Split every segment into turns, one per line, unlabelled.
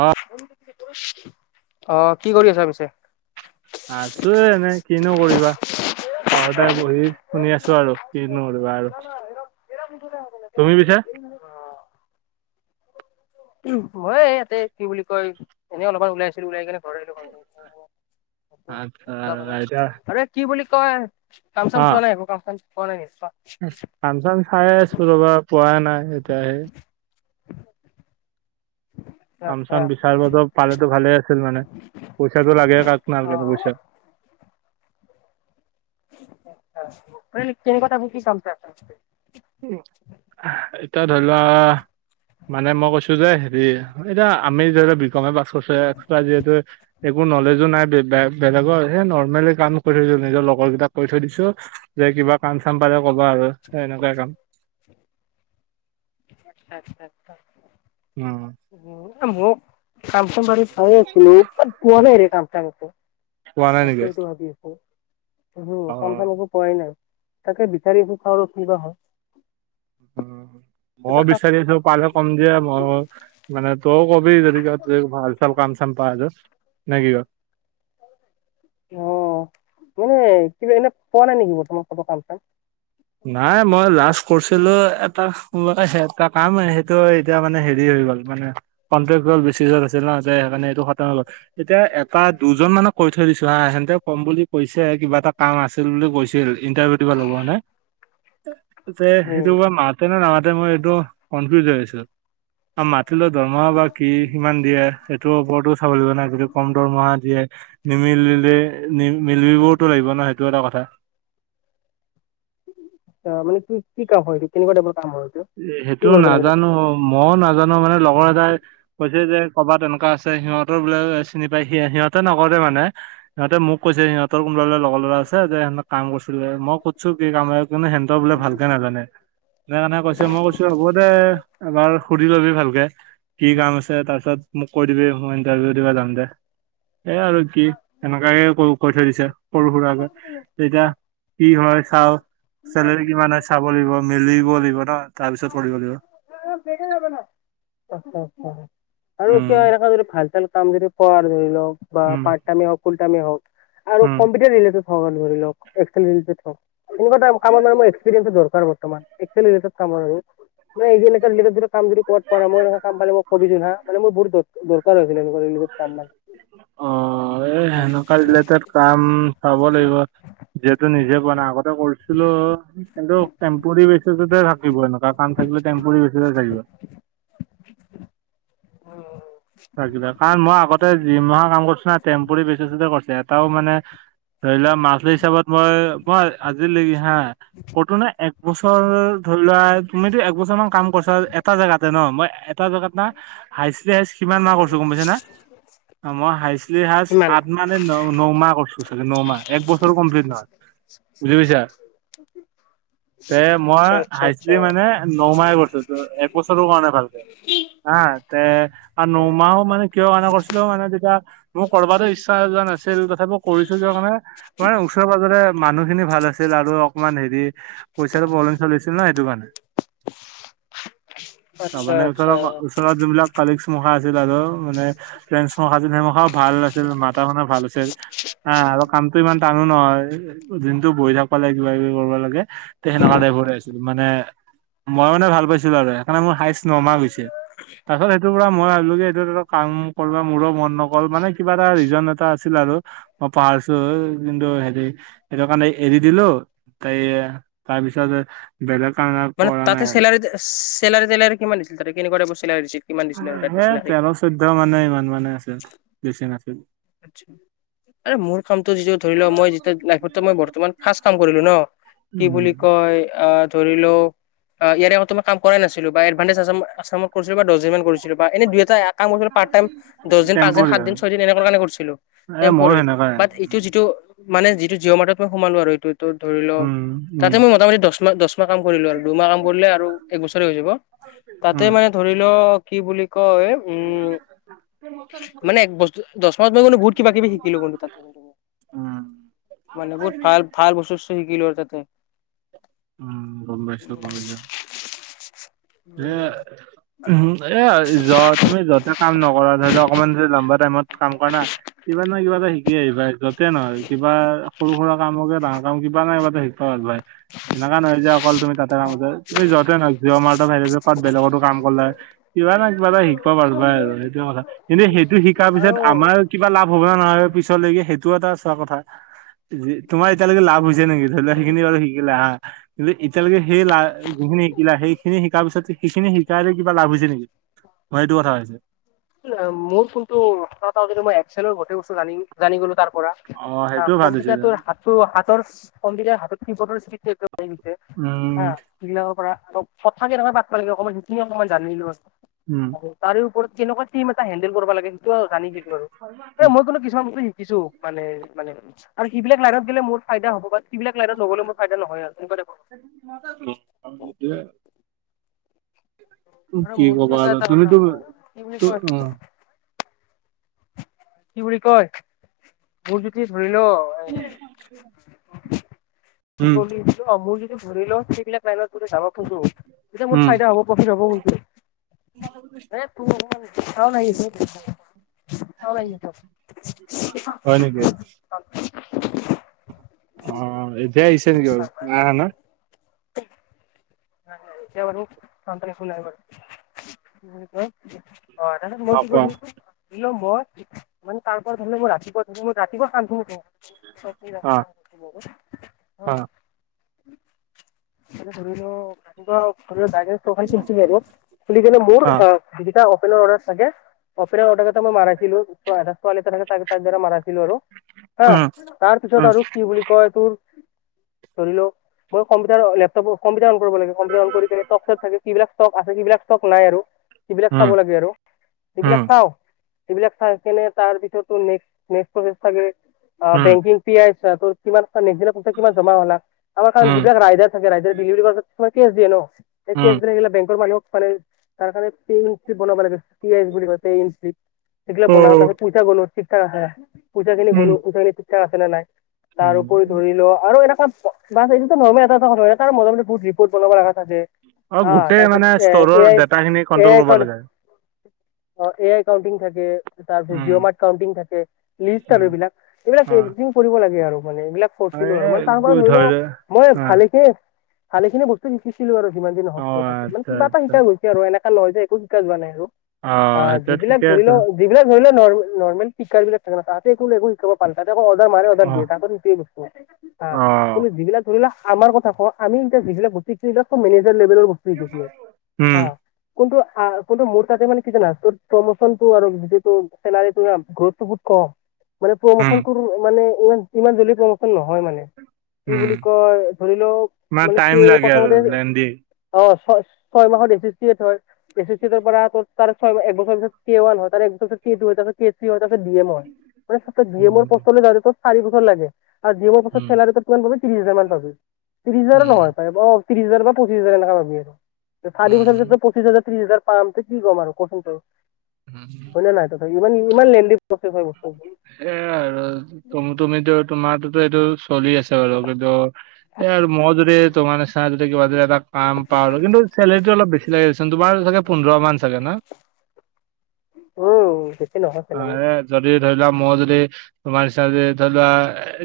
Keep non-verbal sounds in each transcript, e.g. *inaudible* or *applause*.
অ
অ কি কৰি আছা পিছে?
আছো এনেই কিনো কৰিবা। ঘৰতে বহি শুনি আছোঁ আৰু কিনো আৰু ৰুৱা ৰুই
বোলে ঔ বিটূ দা অ মই এ ইয়াতে কি বুলি কয় এনে অলপমান ওলাইছিলো ওলাই আহি কিনে ঘৰ আহিলো
আচ্ছা এতিয়া
মানে কি বুলি কয় কাম চাম
অ
চোৱা নাই একো কাম চাম চোৱা নাই নি
কাম চাম চায়ে আছো ৰ'বা পোৱা নাই এতিয়াহে কাম চাম বিচাৰব যাওঁ পালেটো ভালে আছিল মানে পইচাটো লাগে কাক
অ
নালগেনো পইচা
মানে তেনেকুৱা তাইপৰ কি কাম
উ এতিয়া ধৰি লোৱা মানে মই কৈছো যে হেৰি এতিয়া আমি ধৰি লোৱা বি কমে পাছ কৰিছো এক্সট্ৰা যিহেতু একো নলেজো নাই বেলেগৰ সেই নৰ্মেলি কাম কৰি নিজৰ লগৰ কেইটাক কৈ থৈ দিছো যে কিবা কাম চাম পালে কবা আৰু সেই এনেকুৱাই কাম
*unintelligible* আচ্ছা আচ্ছা আচ্ছা
উম
উম ময়ো কাম চাম বাৰু আছিলো বাট পোৱা নাই ৰে কাম চাম একো
পোৱা নাই নেকি?
তাকেইতো ভাবি আছো,
অ
কাম চাম একো পোৱাই নাই তাকে বিচাৰিছো চাওঁ আৰু কিবা হয়
উম, ময়ো
এটা কাম
বিচাৰি পালে কম দিয়া মই মানে তইও কবি যদি ক'বাত ভাল চাল কাম চাম পা আৰু নাকি
অ মানে কিবা এনে পোৱা নাই নেকি বৰ্তমান ক কাম চাম
নাই মই লাষ্ট কৰিছিলো এটা এটা কাম সেইটো এতিয়া মানে হেৰি হৈ গ'ল মানে কনট্ৰেক বেচিছত আছিল নহ মানে এইটো খতম হৈ গল এতিয়া এটা দুজন মানে কৈ থৈ দিছো হা সেহতে ক'ম বুলি কৈছে কিবা এটা কাম আছে বুলি কৈছিল ইন্টাৰভিউ দিব লগা মানে সেইটো
উম
মাতে নে নামাতে মই এইটো কনফিউজ হৈ আছো আৰু মাতিলো দৰমহা বা কি কিমান দিয়ে সেইটোৰ ওপৰতো চাবলাগিব নাই কি কম দৰমহা দিয়ে নিমিলিলে নি মিলিবওতো লাগিব ন সেইটো এটা কথা
অ মানে তোৰ কি কাম হয় সেইটো কেনেকুৱা টাইপৰ কাম হয়তো
সেইটো নাজানো মই নাজানো মানে লগৰ এটাই কৈছে যে কবাত এনেকুৱা আছে সিহঁতৰ বোলে চিনি পায় সি সিহঁতে নকৰে মানে সিহঁতে মোক কৈছে সিহঁতৰ কোনোবাে বোলে লগৰ ল'ৰা আছে যে সেহতে কাম কৰিছিলে মই সুধছো কি কাম এ সেন্তো বোলে ভালকে নাজানে সেইকাৰণে কৈছো কৈছো হ'ব দে এবাৰ সুধি ল'বি ভালকে কি কাম আছে তাৰপিছত মোক কৈ দিবি মই ইণ্টাৰভিউ দিবা যাম দে সেই আৰু কি তেনেকাকে কৈ থৈ দিছে সৰু সুৰাকে তেতিয়া কি হয় চাওঁ চেলাৰি কিমান হয় চাব লাগিব মিলিব লাগিব ন' তাৰ পিছত পঢ়িব লাগিব
অ অ পেকেট যাবে না আৰু
উম
কিয় এনো যদি ভাল চাল কাম খিনি কৰা ধৰি লওক বা
উম
পাৰ্ট টাইমে হওক ফুল টাইমে হক আৰু
উম
কম্পিউটাৰ ৰি অ' ধৰি লওক এনেকুৱাটা কাম মানে এক্সপিৰিয়েঞ্চ বৰ্তমান একামাৰ আৰু মান কাম ধ কত পই কাম প মই কো না মান মোৰ দৰকাৰ হৈছিলে এনেকুৱা ৰিলেটিভ কাম মানে
অ এই সেনেকুৱা ৰিলেটত কাম চাব লাগিব যিহেতু নিজে বনা আগতে কৈছিলোঁ। কিন্তু টেম্পৰী বেচিছতে থাকিব এনেকুৱা কাম থাকিলে টেম্পী বেচি থাকিব।
উম হুম।
থাকিলে, কাৰণ মই আগতে জিম মাহৰ কাম কৰিছো ন টেম্পুৰি বেচিছে কৰিছোঁ এটাও মানে ধৰি লোৱা মাজুলী হিচাপত মই- মই আজিলৈকি হা। কতো নে, এক বছৰ ধৰি লোৱা তুমিতো একবছৰ মান কাম কৰিছা এটা জেগাতে ন মই জেগাত না, হাই -হ কিমান মান কৰিছো গম পাইছে না, মই হাই হ
সিমান
মানে ন -ন মাহ কৰিছো চাগে নমাহ এক বছৰো কমপ্লিট নহয়, বুজি পুাইছা?
উম।
তে মই হাইটি মানে নমাহ কৰিছো ত এক বছৰৰ কাৰণে ভালকে। অ', তে। আৰু নমাহো মানে কিয় কানা কৰিছিলো মানে তেতিয়া, মোৰ কৰবাত ইচ্ছা যোৱা নাছিল তথাপি কৰিছো যোৱা কাৰণে, মানে ওচৰে-পাজৰে মানুহখিনি ভাল আছিল আৰু অকণমান হেৰি, পইচাটো পৰব্লেম চলি আছিল ন সেইটো কাৰণে।
*unintelligible*
তাৰ
আচ্ছা
মানে ওচৰ-
আচ্ছা
ওচৰত যোনবিলাক কালিগঞ্জ মুখা আছিল আৰু মানে ফ নেমুখাও ভাল আছিল মাতা শুনৰ ভাল আছিল। আহ', আৰু কামতটো ইমান টানো নহয়, দিনটো বহি থাকিব লাগে কিবা -কিবি কৰিব লাগে। তে সেনেকুৱকা দাই ভৰে আছিলো মানে, মই মানে ভাল পাইছিলো আৰু সেইকাৰণে মোৰ নমা গৈছে, তাৰপিছত সেইটো পৰা মই ভাবিলো যে সেইটো কাম কৰিব মোৰো মন নকল মানে কিবা এটা ৰিজন এটা আছিল আৰু, মই পাহাৰছো কিন্তু হেৰি সেইটো কাৰণে এৰি দিলো, তাই, তাৰপিছত বেলেগ কাৰণে
মানে
কৰা
তাতে
নাই আৰু
চেলাৰি, চেলাৰি -তেলাৰি কিমান দিছিল তাতে কেনেকুৱা টাইপৰ চেলাৰি দিছিল? কিমান দিছিল আৰু তাতে
সে',
চেলাৰী?
তেৰ চৈধ্য মানে ইমান মানে আছিল, বেছি নাছিল।
মোৰ কামটো যিটো ধৰি লোৱা মই যেতিয়া লাইফ মই বৰ্তমান ফাৰ্ষ্ট কাম কৰিলো ন। কি
উম
বুলি কয় আহ', - ধৰিল, ইয়াৰে আগতে মই কাম কৰাই নাছিলো বা এত ফাৰ্ষ্ট এচামৰ-আচামৰ কৰিছোঁ বা কৰিছিলো বা এ দুই এটা কাম পাইটাম, দহ দিন পাঁচ দিন
টেম্পৰি
সাত দিন ছয় দিন কৰিছিলোঁ।
এ ময়ো
তেম্পৰি,
সেনেকাই
বাত যিটো মানে যিটো জিঅ' মাৰ্টত মই সোমালো আৰু এইটো ত' ধৰি লওক।
উম উম উম
তাতে মই মোটামুটি দহ মাহ দহ মাহ কাম কৰিলো আৰু দুমাহ কাম কৰিলে আৰু এক বছৰে হৈ যাব, তাতে
উম
মানে ধৰি লও কি বুলি কয় উম, মানে এক বস্তু দহ মই কিন্তু বহুত কিবা -কিবি শিকিলো কিন্তু তাতে,
উম
মানে বহুত ভাল ভাল বস্তু শিকিলো তাতে।
উম, গম পাইছোঁ গম পাইছোঁ। সেইয়াই
উম
- উম, এ যোৱা তুমি যতে কাম নকৰা ধৰি ল অকণমান লম্বা টাইমত। কাম কৰা না, কিবাৰ নহয় কিবা এটা শিকি আহিবা যতে নহয় কিবা সৰু সুৰা কাম হকে বা কাম কিবা শিকা ভাই। এনেকা নহয় যে অকল তুমি তাতে কামতে, তুমি যতে নহয় বেলেগতো কাম কৰিলে, কিবা না কিবা এটা শিকিব পাৰো পাই আৰু সেইটো কথা। কিন্তু সেইটো শিকাৰ পিছত
আৰু
আমাৰ কিবা লাভ হ'ব নাই পিছলৈকে সেইটোও এটা চোৱা কথা। তোমাৰ এতিয়ালৈকে লাভ হৈছে নেকি ধৰি লও সেই খিনি বাৰু শিকিলা হা। কিন্তু এতিয়ালৈকে সেই জোন খিনি শিকিলা সেই খিনি শিকাৰ পিছত সেইখিনি শিকাইছে কিবা লাভ হৈছে নেকি? মই সেইটো কথা হৈছে?
মোৰ ফোনটো *unintelligible* একচেলৰ গোটেই বস্তু জানি জানি গ'লো তাৰ পৰা।
সেইটো
অ'
ভাল হৈছে যেন।
কম্পিউটাৰটোৰ হাত। *unintelligible*
উম,
সিবিলাকৰ পৰা কথা কেনেকে পাত বা লাগে অকণমান সেইখিনি অকমান জানিলো।
উম'
আৰু তাৰে ওপৰত কেনেকুৱা টিম এটা হেণ্ডেল কৰিব লাগে সেইটো জানিছিলো আৰু,
উম।
এ মই কোনো কিছুমান বস্তু শিকিছো। মানে মানে আৰু সিবিলাক লাইনত গেলে মোৰ ফাইদা হ'ব বািবিলাক লাইনত নগ'লে মোৰ ফাইদা নহয় আৰু এনেকুৱা টাইপৰ।
*inaudible*
আৰু
কি
মোৰ যদি
ক'বা
এটা
*unintelligible*
এটা কথা
তুমিতো
কওঁ কি বুলি কয়
অ'।
কি বুলি কয়, মোৰ যদি ধৰি ল।
*inaudible*
*unintelligible*
উম,
লাইনত যদি যাব খোজোঁ কোনটো মোৰ
উম,
ফাইদা হ'ব প্ৰফিট হ'ব কোনটো। *unintelligible*
হয় নেকি?
*inaudible*
অ' এতিয়া আহিছে নেকি বাৰু নাই আহা নহ?
*inaudible* *unintelligible* মই মানে তাৰ
অ', কোৱা।
পৰা ধৰিলে মই *unintelligible* *inaudible*
অ',
*inaudible*
অ'।
*unintelligible*
অ',
*unintelligible* অপেনৰ অৰ্ডাৰ কেইটা থাকে *unintelligible* হা
উম,
তাৰ পিছত আৰু কি বুলি কয় তোৰ। ধৰি লও মই কম্পিউটাৰ লেপটপ কম্পিউাৰ অন কৰিব লাগে কম্পিউটাৰ অন কৰি *unintelligible* থাকে যি বিলাক। ষ্টক আছে সিবিলাক ষ্টক নাই আৰু সবিলাক
উম,
চাব লাগে আৰু সেইবিলাক
উম,
চাও। এইবিলাক চাই কেনে তাৰ ভিতৰতো নেক্সট *unintelligible* থাকে
উম,
বেংকিং। *unintelligible* *unintelligible* বেংকৰ
উম, উম, উম,
মানুহ মানে তাৰ কাৰণে *unintelligible* এইগিলা
অ',
বন ত *unintelligible* পচাখিনি
উম,
ঠিক ঠাক আছে নে নাই তাৰ উপৰি
উম।
ধৰি লোৱা আৰু এনে ক বাছ এইটো নৰ্মেল এটা এটায় ত *unintelligible* ৰিপৰ্ট বনাব লগা থাকে। অ',
গোটেই
তাৰছত
মানে
এ
ষ্টৰৰ
আই
ডাটাখিনি
এ
কন্ট্ৰল কৰিব
আই।
লাগে।
অ', এ আই কাউন্টিং থাকে, তাৰিছত
উম,
জিঅ' মাৰ্ কউটিং থাকে, লিষ্ট
উম,
আৰু এইবিলাক।
অ',
কৰিব লাগে আৰু মানে এইবিলাক কৰিছিলো আৰু মানে তাৰ পৰাত ধৰি লও মই
অ',
ভালেকে ভালে খিনি। শিকিছিলো আৰু যিমান যি
অ',
নহঁক তাতে, মানে
আচ্ছা,
কিবা এটা
আচ্ছা।
শিকা গৈছে আৰু এনেকুৱা নহয় যে একো শিকা যোৱা নাই আৰু। অ',
সেইটো
যিবিলাক
ঠিকে
ধৰি
আছে।
লও। যিবিলাক ধৰি লওক নৰ্মেল *unintelligible* বিলাক থাক না ততে একো একো শিকাব *unintelligible*
অ'। অ',
*unintelligible* যিবিলাক ধৰিলে *unintelligible* যিলাক মেজাৰ লেভেলৰ।
উম,
*inaudible* *unintelligible* মানে
উম,
প্ৰমোচন তোৰ মানে ইমান ইমান জল্দি প্ৰমোচন নহয় মানে। কি
উম,
বুলি কয়, ধৰি লওক মানে
টাইম
কি
লাগে আৰু
প্ৰথমতে।
লেণ্ডি।
অ', ছয় ছয় মাহত এছ এছটিয় থয়। এছছৰ পৰা ত ছয় এক বছৰ পিছত কি হ'ল *unintelligible* আছে ডি এমৰ মানে ডি এমৰ
উম,
পিছলৈ যাওঁতে ত চাৰি বছৰ লাগে। আৰু ডিমৰ
উম,
পাছত চেলাৰী কিমান পাবি ত্ৰিশ হাজাৰ মান পাবি ত্ৰিশ হাজাৰো
উম,
নহয় পাৰে অ ত্ৰিশ হাজাৰ বা পঁচিশ হাজাৰ টকা পাবি আৰু
উম।
পঁচিছ হাজাৰ ত্ৰি হাজাৰ পাম ত কি ক'ম আৰু কচোন
উম
হয় নে নাই ত ইমান ইমান লেণ্ডি প্ৰচেছ হয় বস্তুটো।
সেইয়াই আৰু তুমিতো তোমাৰতো এইটো চলি আছে বাৰু কিন্তু এ আৰু মই যদি তোমাৰে চাই যদি কিবা যদি এটা কাম পাওঁ আৰু কিন্তু চেলেৰিটো অলপ বেছি লাগে দেচোন তোমাৰ চাগে পোন্ধৰ মান চাগে ন।
উম। নহয় চেলাৰী উম
অ', যদি ধৰি লোৱা মই যদি তোমাৰ হিচাপে ধৰি লোৱা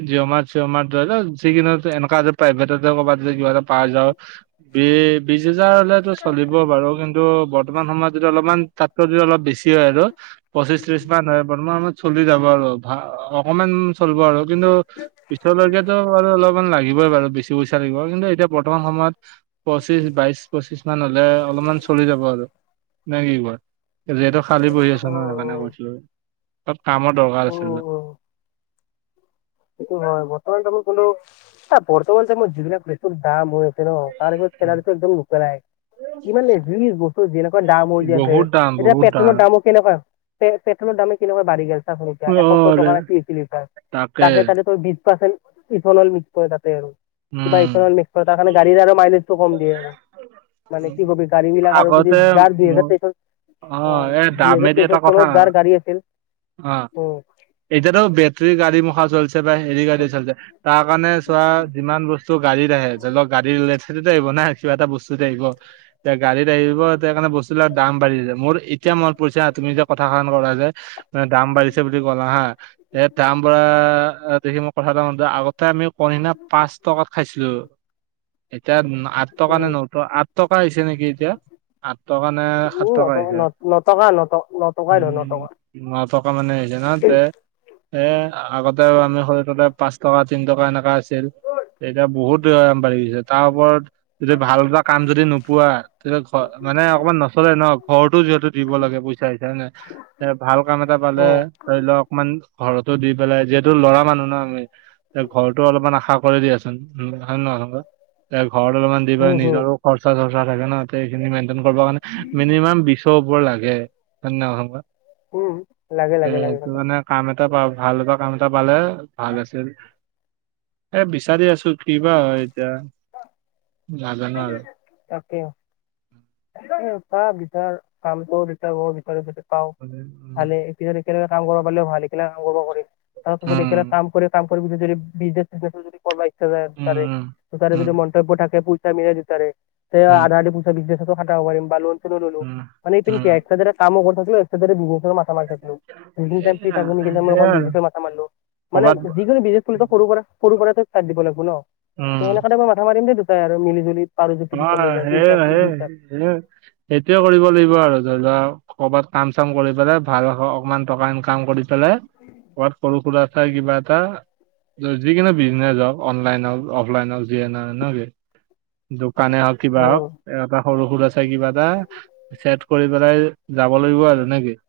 জিঅ'মাৰ চিঅ'মাৰ ধৰি লোৱা যিকিদিনত এনেকুৱা প্ৰাইভেটতে ক'বা যে কিবা এটা পাই যাওঁ বি বিশ হেজাৰ হলেতো চলিব বাৰু কিন্তু বৰ্তমান সময়ত তাতকৈ যদি অলপ বেছি হয় আৰু পচিশ ত্ৰিশ মান হয় বৰ্তমান সময়ত চলি যাব আৰু ভা অকণমান চলিব আৰু। কিন্তু পিছলৈকেতো ব অলপমান লাগিবই বাৰু বেছি পইচা লাগিব কিন্তু এতিয়া বৰ্তমান সময়ত পঁচিশ বাইছ পঁচিশ মান হ'লে অলপমান চলি যাব আৰু। নাই কি কয় যিহেতু খালী বহি আছে ন সেইকাৰণে
উম
কৈছিলো অলপ কামত দৰকাৰ আছিল।
সটো হয় বৰ্তমান মই কিন্তু এ বৰ্তমান যে মই সিবিলাক বস্তুৰ বেছি দাম হৈ আছে ন *unintelligible* ইমান এই যি বস্তু যেনেকুৱা দাম হৈ আছে
বহুত দাম
এতিয়া
বহুত
পেট্ৰলৰ
দাম।
দামত কেনেকুৱা পেট্ৰলৰ দামে কেনেকুৱা বাঢ়ি গ'ল চা চোন এতিয়া এশ
অ'
ছয়
দে।
টকা নে এক লিটাৰ। তাকে তাতে ত বি পাৰ্চেট ইথল মিক তাতে আৰু কিবা
উম,
ইথল ম ত তাৰ কাৰণে গড়ী আৰু মাইলেজটো কম দিয়ে আৰু। মানে কি কবি গাড়ী বিলাক আৰু যদি
আগতে
যাৰ
মোৰ
দুইহেজাৰ তেইছত অ',
এই
দুহেজাৰ
দামেদি এটা
তেইছত
কথা
চনত যাৰ গাড়ী আছিল
অ'।
উম
এতিয়াতো বেটেৰী গাড়ী মুখা চলছে বা হেৰি গাড়ী চলিছে তাৰ কাৰণে চোৱা যিমান বস্তু ত গাড়ীত আহে ধৰি লওঁক গাড়ী ল'লে থেইতে আহিব না কিবা এটা বস্তুতে আহিব। এতিয়া গাড়ীত আহিব এতিয়া সেই কাৰণে বস বিলাক দাম বাঢ়িছে মোৰ এতিয়া মই পৰিছে হা তুমি যেতিয়া কথা সাৰ ক'লা যে মানে দাম বাঢ়িছে বুলি হা এ তাৰ পৰা দেখি মোৰ কথা এটা মনত আগত তাৰপিছত কৰিণা পাঁচ টকাত খাইছিলো। এতিয়া আঠ টকা নে
উম
নট আঠ টকা হৈছে নেকি এতিয়া আঠ টকা নে সাত টকা
ন
হৈছে
নত ন টকান নট ন টকাই ধৰি ল ন
উম
টকা
ন টকা মানে সেইদিনা দে আগতে আমি সৰু থাকোতে পাঁচ টকা তিন টকা এনেকা আছিল। এতিয়া বহুত দাম বাঢ়ি গৈছে তাৰ ওপৰত যদি ভাল এটা কাম যদি নোপোৱা। তেতিয়া ঘ মানে অকমান নচলে ন ঘৰতো যিহেতু দিব লাগে পইচা চইচা হয় নাই এনে ভাল কাম এটা পালে
উম,
ধৰি লওঁক অকমান ঘৰতো দি পেলাই যিহেতু ল'ৰা মানুহ ন আমি ঘৰতো অলপমান আশা কৰি দিয়াচোন হয় নে নহয় এতিয়া ঘৰতো অলপমান দি
উম,
পেলাই
হুম,
নিজৰ খৰ্চা চৰ্চা থাকে ন এইখিনি মেইনটেইন কৰিব কাৰণে মিনিমাম বিশ ওপৰ লাগে হয়নে নহয় কোৱা
উম। লাগে
তে
লাগে লাগে
এটো মানে কাম এটা পা ভাল বা কাম এটা পালে ভাল আছিল, এ বিচাৰি আছো। কিবা হয় এতিয়া নাজানো আৰু।
তাকে। তাকে অ' চা বিচাৰ কাম টো বিচাৰ মও বিচাৰো যদি পাওঁ,
উম
ভালে। পিছত একেলগে কাম কৰিব পাৰলে ভাল একেলগ কাম কৰিব নোৱাৰি তাৰপিছত একেলগে কাম কৰি কাম কৰি পিছত যদি বিজনে চিজনেজ যদিকৰবা ইচ্ছা যায়
উম
তাৰে, ত' তাৰে
উম
যদি মন্তব্য থাকে *unintelligible* মিলাই বিছাৰে সেয়া
উম
আধা আধি পইচা বিজনেজতো খাটাব পাৰিম বা লোন চোনো ল'লো
উম
মানে এই পিন
উম
কেৰেকটাৰ গিতা কামো কৰি থাকলো, একটা ছাইদে বিজনেচৰো মাথ মাথা মাৰি থাকলো যি খিন টাইম ফ্ৰিৰ
এয়া
থাকিলো সেইকন টাইম
সেইয়াই আৰু
বিজনিজত মাথা মাৰিলো, মানে
কৰ'বাত
যিকোনো বিজনেজ পুলি ত সৰু পৰা সৰু পৰা তে চাই দিব লাগিব ন'। সে
উম
সেনাখনে মই মাথা মাৰিম দেই দুটাই আৰু মিলি জুলি পাৰো যদি পিছলৈ, তিন চাৰ দিন *unintelligible*
হে সেইটোয়ে কৰিব লাগিব আৰু যদি ধৰি লোৱা কৰ'ৰবাত কাম চাম কৰি পেলাই ভাল হ অকমান টকা ইনকাম কৰি পেলাই, কবাত সৰু সুৰা চাই কিবা এটা ধৰ যিকোনো বিজনেছ হওঁক, অনলাইন হওঁক অফলাইন হওঁক যিয়ে নহওঁক না কি? দোকানে হওঁক কিবা হওঁক
অ'
এটা সৰু সৰু চাই কিবা এটা ছেট কৰি পেলাই যাব লাগিব আৰু নেকি?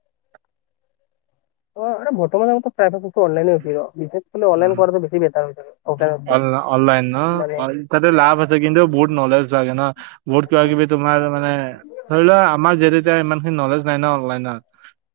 হয় মানে বৰ্তমান এটা এ সেইটো ত অনলাইনে উঠিব বিশেষক অনলাইন কৰাটো বেছি বেটাৰ হৈ অফলাইনত কে।
অফলাইন ন' অণ তাতে লাভ আছে কিন্তু বহুত নলেজ লাগে না, বহুত কিবা কিবি তোমাৰ মানে। ধৰি লোৱা আমাৰ যিহেতু এতিয়া ইমান খিনি নলেজ' নাই ন' অনলাইনত